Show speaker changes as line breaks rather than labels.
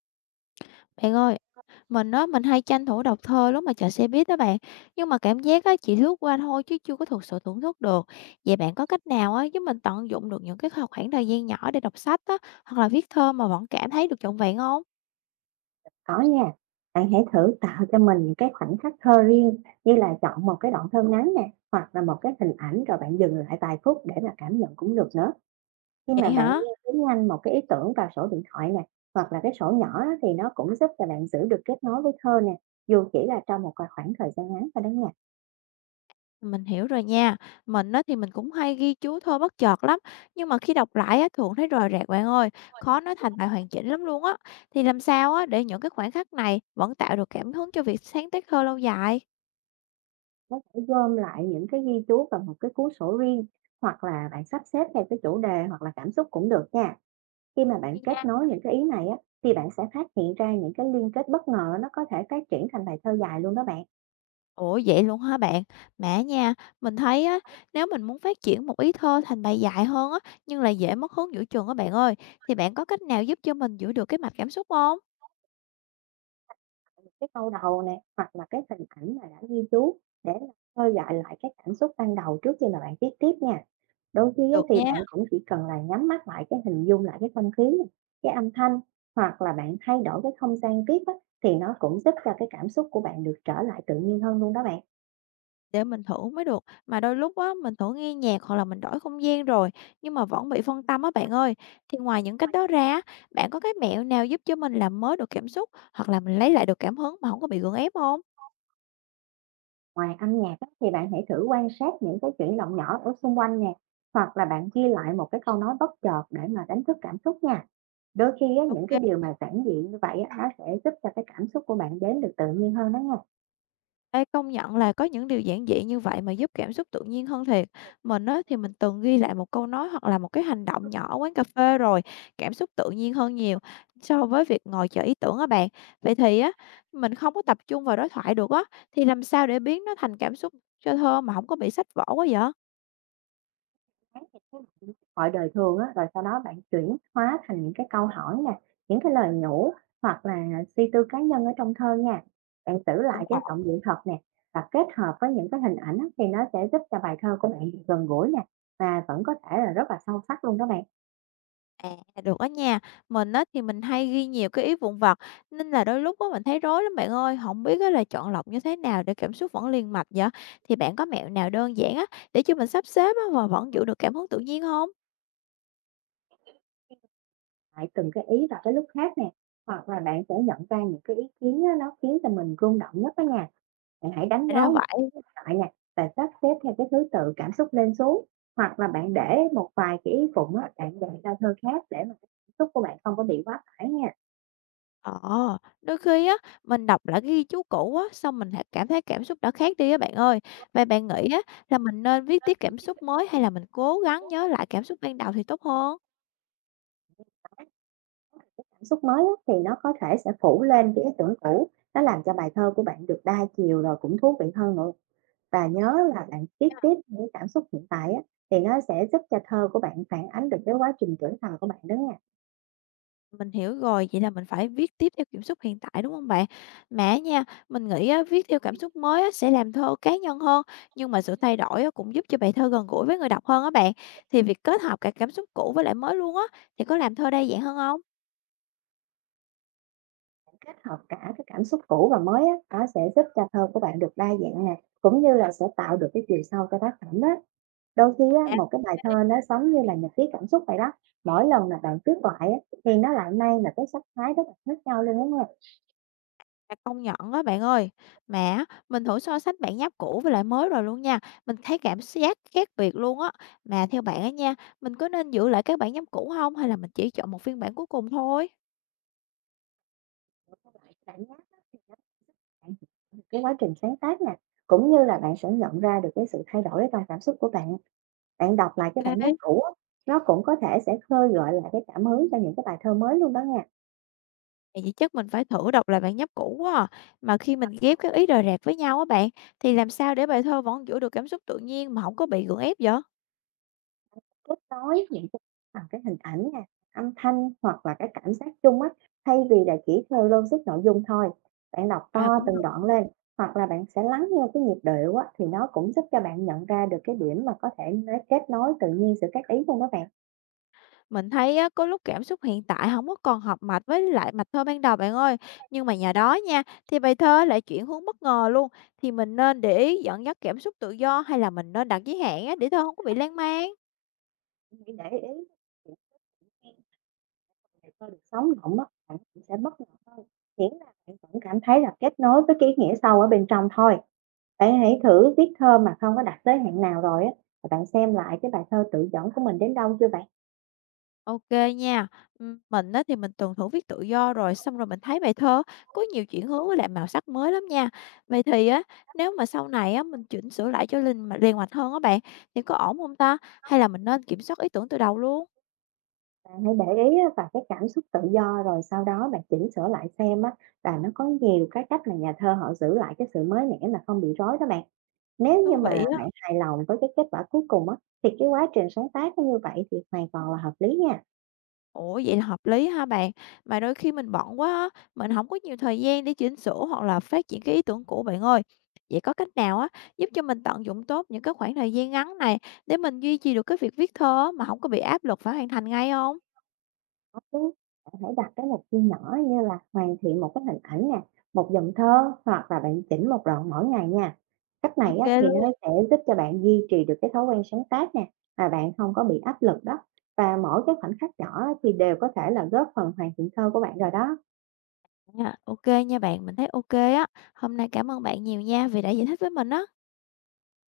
Bạn ơi, mình á, mình hay tranh thủ đọc thơ lúc mà chờ xe buýt đó bạn. Nhưng mà cảm giác á, chỉ lướt qua thôi chứ chưa có thực sự thưởng thức được. Vậy bạn có cách nào á, giúp mình tận dụng được những cái khoảng thời gian nhỏ để đọc sách á, hoặc là viết thơ mà vẫn cảm thấy được trọn vẹn không?
Có nha, bạn hãy thử tạo cho mình những cái khoảnh khắc thơ riêng, như là chọn một cái đoạn thơ ngắn nè, hoặc là một cái hình ảnh, rồi bạn dừng lại vài phút để mà cảm nhận cũng được nữa. Khi mà
Vậy
bạn ghi
hả?
chú nhanh một cái ý tưởng vào sổ điện thoại nè, hoặc là cái sổ nhỏ á, thì nó cũng giúp cho bạn giữ được kết nối với thơ nè, dù chỉ là trong một cái khoảng thời gian ngắn thôi đó nha.
Mình hiểu rồi nha. Mình á, thì mình cũng hay ghi chú thơ bất chợt lắm. Nhưng mà khi đọc lại á, thường thấy rời rạc bạn ơi. Khó nói thành bài hoàn chỉnh lắm luôn á. Thì làm sao á, để những cái khoảnh khắc này vẫn tạo được cảm hứng cho việc sáng tác thơ lâu dài?
Có thể gom lại những cái ghi chú vào một cái cuốn sổ riêng, hoặc là bạn sắp xếp theo cái chủ đề hoặc là cảm xúc cũng được nha. Khi mà bạn kết nối những cái ý này á, thì bạn sẽ phát hiện ra những cái liên kết bất ngờ, nó có thể phát triển thành bài thơ dài luôn đó bạn.
Ủa vậy luôn hả bạn? Mẹ nha, mình thấy á, nếu mình muốn phát triển một ý thơ thành bài dài hơn á, nhưng lại dễ mất hứng giữa chừng á bạn ơi, thì bạn có cách nào giúp cho mình giữ được cái mạch cảm xúc không?
Một cái câu đầu nè, hoặc là cái hình ảnh mà đã ghi chú, để mà khơi gợi lại cái cảm xúc ban đầu trước khi mà bạn viết tiếp nha. Đôi khi á,
Được
thì
nha,
bạn cũng chỉ cần là nhắm mắt lại, cái hình dung lại cái không khí nè, cái âm thanh, hoặc là bạn thay đổi cái không gian tiếp á, thì nó cũng giúp cho cái cảm xúc của bạn được trở lại tự nhiên hơn luôn đó bạn.
để mình thử mới được. Mà đôi lúc á, mình thử nghe nhạc hoặc là mình đổi không gian rồi, nhưng mà vẫn bị phân tâm á bạn ơi. Thì ngoài những cách đó ra, á, bạn có cái mẹo nào giúp cho mình làm mới được cảm xúc hoặc là mình lấy lại được cảm hứng mà không có bị gượng ép không?
Ngoài âm nhạc á, thì bạn hãy thử quan sát những cái chuyển động nhỏ ở xung quanh nè, hoặc là bạn ghi lại một cái câu nói bất chợt để mà đánh thức cảm xúc nha. Đôi khi á,
Ok.
những cái điều mà giản dị như vậy á, nó sẽ giúp cho cái cảm xúc của bạn đến được tự nhiên hơn đó nha.
Ê, công nhận là có những điều giản dị như vậy mà giúp cảm xúc tự nhiên hơn thiệt. Mình á, thì mình từng ghi lại một câu nói hoặc là một cái hành động nhỏ ở quán cà phê rồi, cảm xúc tự nhiên hơn nhiều so với việc ngồi chờ ý tưởng á bạn. Vậy thì á, mình không có tập trung vào đối thoại được á, thì làm sao để biến nó thành cảm xúc cho thơ mà không có bị sách vở quá vậy?
Hỏi đời thường á, rồi sau đó bạn chuyển hóa thành những cái câu hỏi nè, những cái lời nhủ, hoặc là suy tư cá nhân ở trong thơ nha. Bạn giữ lại
Cũng
cái giọng điệu thật nè, và kết hợp với những cái hình ảnh á, thì nó sẽ giúp cho bài thơ của bạn gần gũi nè, mà vẫn có thể là rất là sâu sắc luôn đó bạn.
à, được đó nha. Mình á thì mình hay ghi nhiều cái ý vụn vặt nên là đôi lúc á mình thấy rối lắm bạn ơi, không biết á là chọn lọc như thế nào để cảm xúc vẫn liền mạch vậy? Thì bạn có mẹo nào đơn giản á để cho mình sắp xếp á và vẫn giữ được cảm hứng tự nhiên không?
Lại từng cái ý vào cái lúc khác nè, hoặc là bạn sẽ nhận ra những cái ý kiến á, nó khiến cho mình rung động nhất đó nha. Bạn hãy đánh
Thật ra
dấu
vậy.
những cái lại nè, và sắp xếp theo cái thứ tự cảm xúc lên xuống, hoặc là bạn để một vài cái ý phụng á, bạn dành cho thơ khác, để mà cái cảm xúc của bạn không có bị quá tải nha.
Ờ, đôi khi á mình đọc lại cái ghi chú cũ á, xong mình lại cảm thấy cảm xúc đã khác đi á bạn ơi. Vậy bạn nghĩ á là mình nên viết tiếp cảm xúc mới hay là mình cố gắng nhớ lại cảm xúc ban đầu thì tốt hơn?
Đó, cảm xúc mới á thì nó có thể sẽ phủ lên cái ý tưởng cũ, nó làm cho bài thơ của bạn được đa chiều, rồi cũng thú vị hơn nữa. Và nhớ là bạn viết tiếp những cảm xúc hiện tại á, thì nó sẽ giúp cho thơ của bạn phản ánh được cái quá trình trưởng thành của bạn đó nha.
Mình hiểu rồi, vậy là mình phải viết tiếp theo cảm xúc hiện tại, đúng không bạn? Mẹ nha, mình nghĩ á, viết theo cảm xúc mới á, sẽ làm thơ cá nhân hơn, nhưng mà sự thay đổi á, cũng giúp cho bài thơ gần gũi với người đọc hơn á bạn. Thì việc kết hợp cả cảm xúc cũ với lại mới luôn á, thì có làm thơ đa dạng hơn không?
Kết hợp cả cái cảm xúc cũ và mới á, nó sẽ giúp cho thơ của bạn được đa dạng nè, cũng như là sẽ tạo được cái chiều sâu cho tác phẩm đó. Đôi khi á,
À,
một cái bài thơ nó giống như là nhật ký cảm xúc vậy đó, mỗi lần là bạn viết lại á, thì nó lại mang là cái sắc thái rất là khác nhau luôn, đúng hông?
là công nhận á bạn ơi. Mà á, mình thử so sánh bản nháp cũ với lại mới rồi luôn nha, mình thấy cảm giác khác biệt luôn á. Mà theo bạn á nha, mình có nên giữ lại các bản nháp cũ không hay là mình chỉ chọn một phiên bản cuối cùng thôi?
Cảm giác á thì nó bạn hiểu được cái quá trình sáng tác nè, cũng như là bạn sẽ nhận ra được cái sự thay đổi ở trong cảm xúc của bạn. Bạn đọc lại cái bản nháp
OK.
cũ á, nó cũng có thể sẽ khơi gợi lại cái cảm hứng cho những cái bài thơ mới luôn đó nha.
Vậy thì chắc mình phải thử đọc lại bản nháp cũ quá à. Mà khi mình ghép các ý rời rạc với nhau á bạn, thì làm sao để bài thơ vẫn giữ được cảm xúc tự nhiên mà không có bị gượng ép vậy?
Kết nối những cái bằng cái hình ảnh nè, âm thanh, hoặc là cái cảm giác chung á, thay vì là chỉ theo logic nội dung thôi. Bạn đọc
À
to
cũng
từng
được.
đoạn lên, hoặc là bạn sẽ lắng nghe cái nhịp điệu á, thì nó cũng giúp cho bạn nhận ra được cái điểm mà có thể nói kết nối tự nhiên giữa các ý luôn đó bạn.
Mình thấy á, có lúc cảm xúc hiện tại không có còn hợp mạch với lại mạch thơ ban đầu bạn ơi. Nhưng mà nhờ đó nha, thì bài thơ lại chuyển hướng bất ngờ luôn. Thì mình nên để ý dẫn dắt cảm xúc tự do hay là mình nên đặt giới hạn á, để thơ không có bị lan man?
Hãy để ý những cái từ thôi được sống động á, bạn cũng sẽ bất ngờ hơn. Miễn là bạn vẫn cảm thấy là kết nối với cái ý nghĩa sâu ở bên trong thôi. Bạn hãy thử viết thơ mà không có đặt giới hạn nào rồi á, và bạn xem lại cái bài thơ tự dẫn của mình đến đâu chưa bạn?
OK nha. Mình á thì mình tuần thủ viết tự do rồi, xong rồi mình thấy bài thơ có nhiều chuyển hướng với lại màu sắc mới lắm nha. Vậy thì á, nếu mà sau này á mình chỉnh sửa lại cho linh mà liền mạch hơn á bạn, thì có ổn không ta? Hay là mình nên kiểm soát ý tưởng từ đầu luôn?
Bạn hãy để ý á, vào cái cảm xúc tự do, rồi sau đó bạn chỉnh sửa lại xem á, là nó có nhiều cái cách mà nhà thơ họ giữ lại cái sự mới mẻ mà không bị rối đó bạn. Nếu như
Thú
mà
vị á.
bạn hài lòng với cái kết quả cuối cùng á, thì cái quá trình sáng tác nó như vậy thì hoàn toàn là hợp lý nha.
Ủa, vậy là hợp lý ha bạn. Mà đôi khi mình bận quá á, mình không có nhiều thời gian để chỉnh sửa hoặc là phát triển cái ý tưởng cũ bạn ơi. Vậy có cách nào á, giúp cho mình tận dụng tốt những cái khoảng thời gian ngắn này để mình duy trì được cái việc viết thơ á mà không có bị áp lực phải hoàn thành ngay không?
Chứ. Bạn hãy đặt cái mục tiêu nhỏ, như là hoàn thiện một cái hình ảnh nè, một dòng thơ, hoặc là bạn chỉnh một đoạn mỗi ngày nha. Cách
Ô
này á,
kê
thì
luôn
nó sẽ giúp cho bạn duy trì được cái thói quen sáng tác nè, mà bạn không có bị áp lực đó. Và mỗi cái khoảnh khắc nhỏ á, thì đều có thể là góp phần hoàn thiện thơ của bạn rồi đó.
nha, ô kê nha bạn, mình thấy ô kê á. Hôm nay cảm ơn bạn nhiều nha vì đã giải thích với mình á.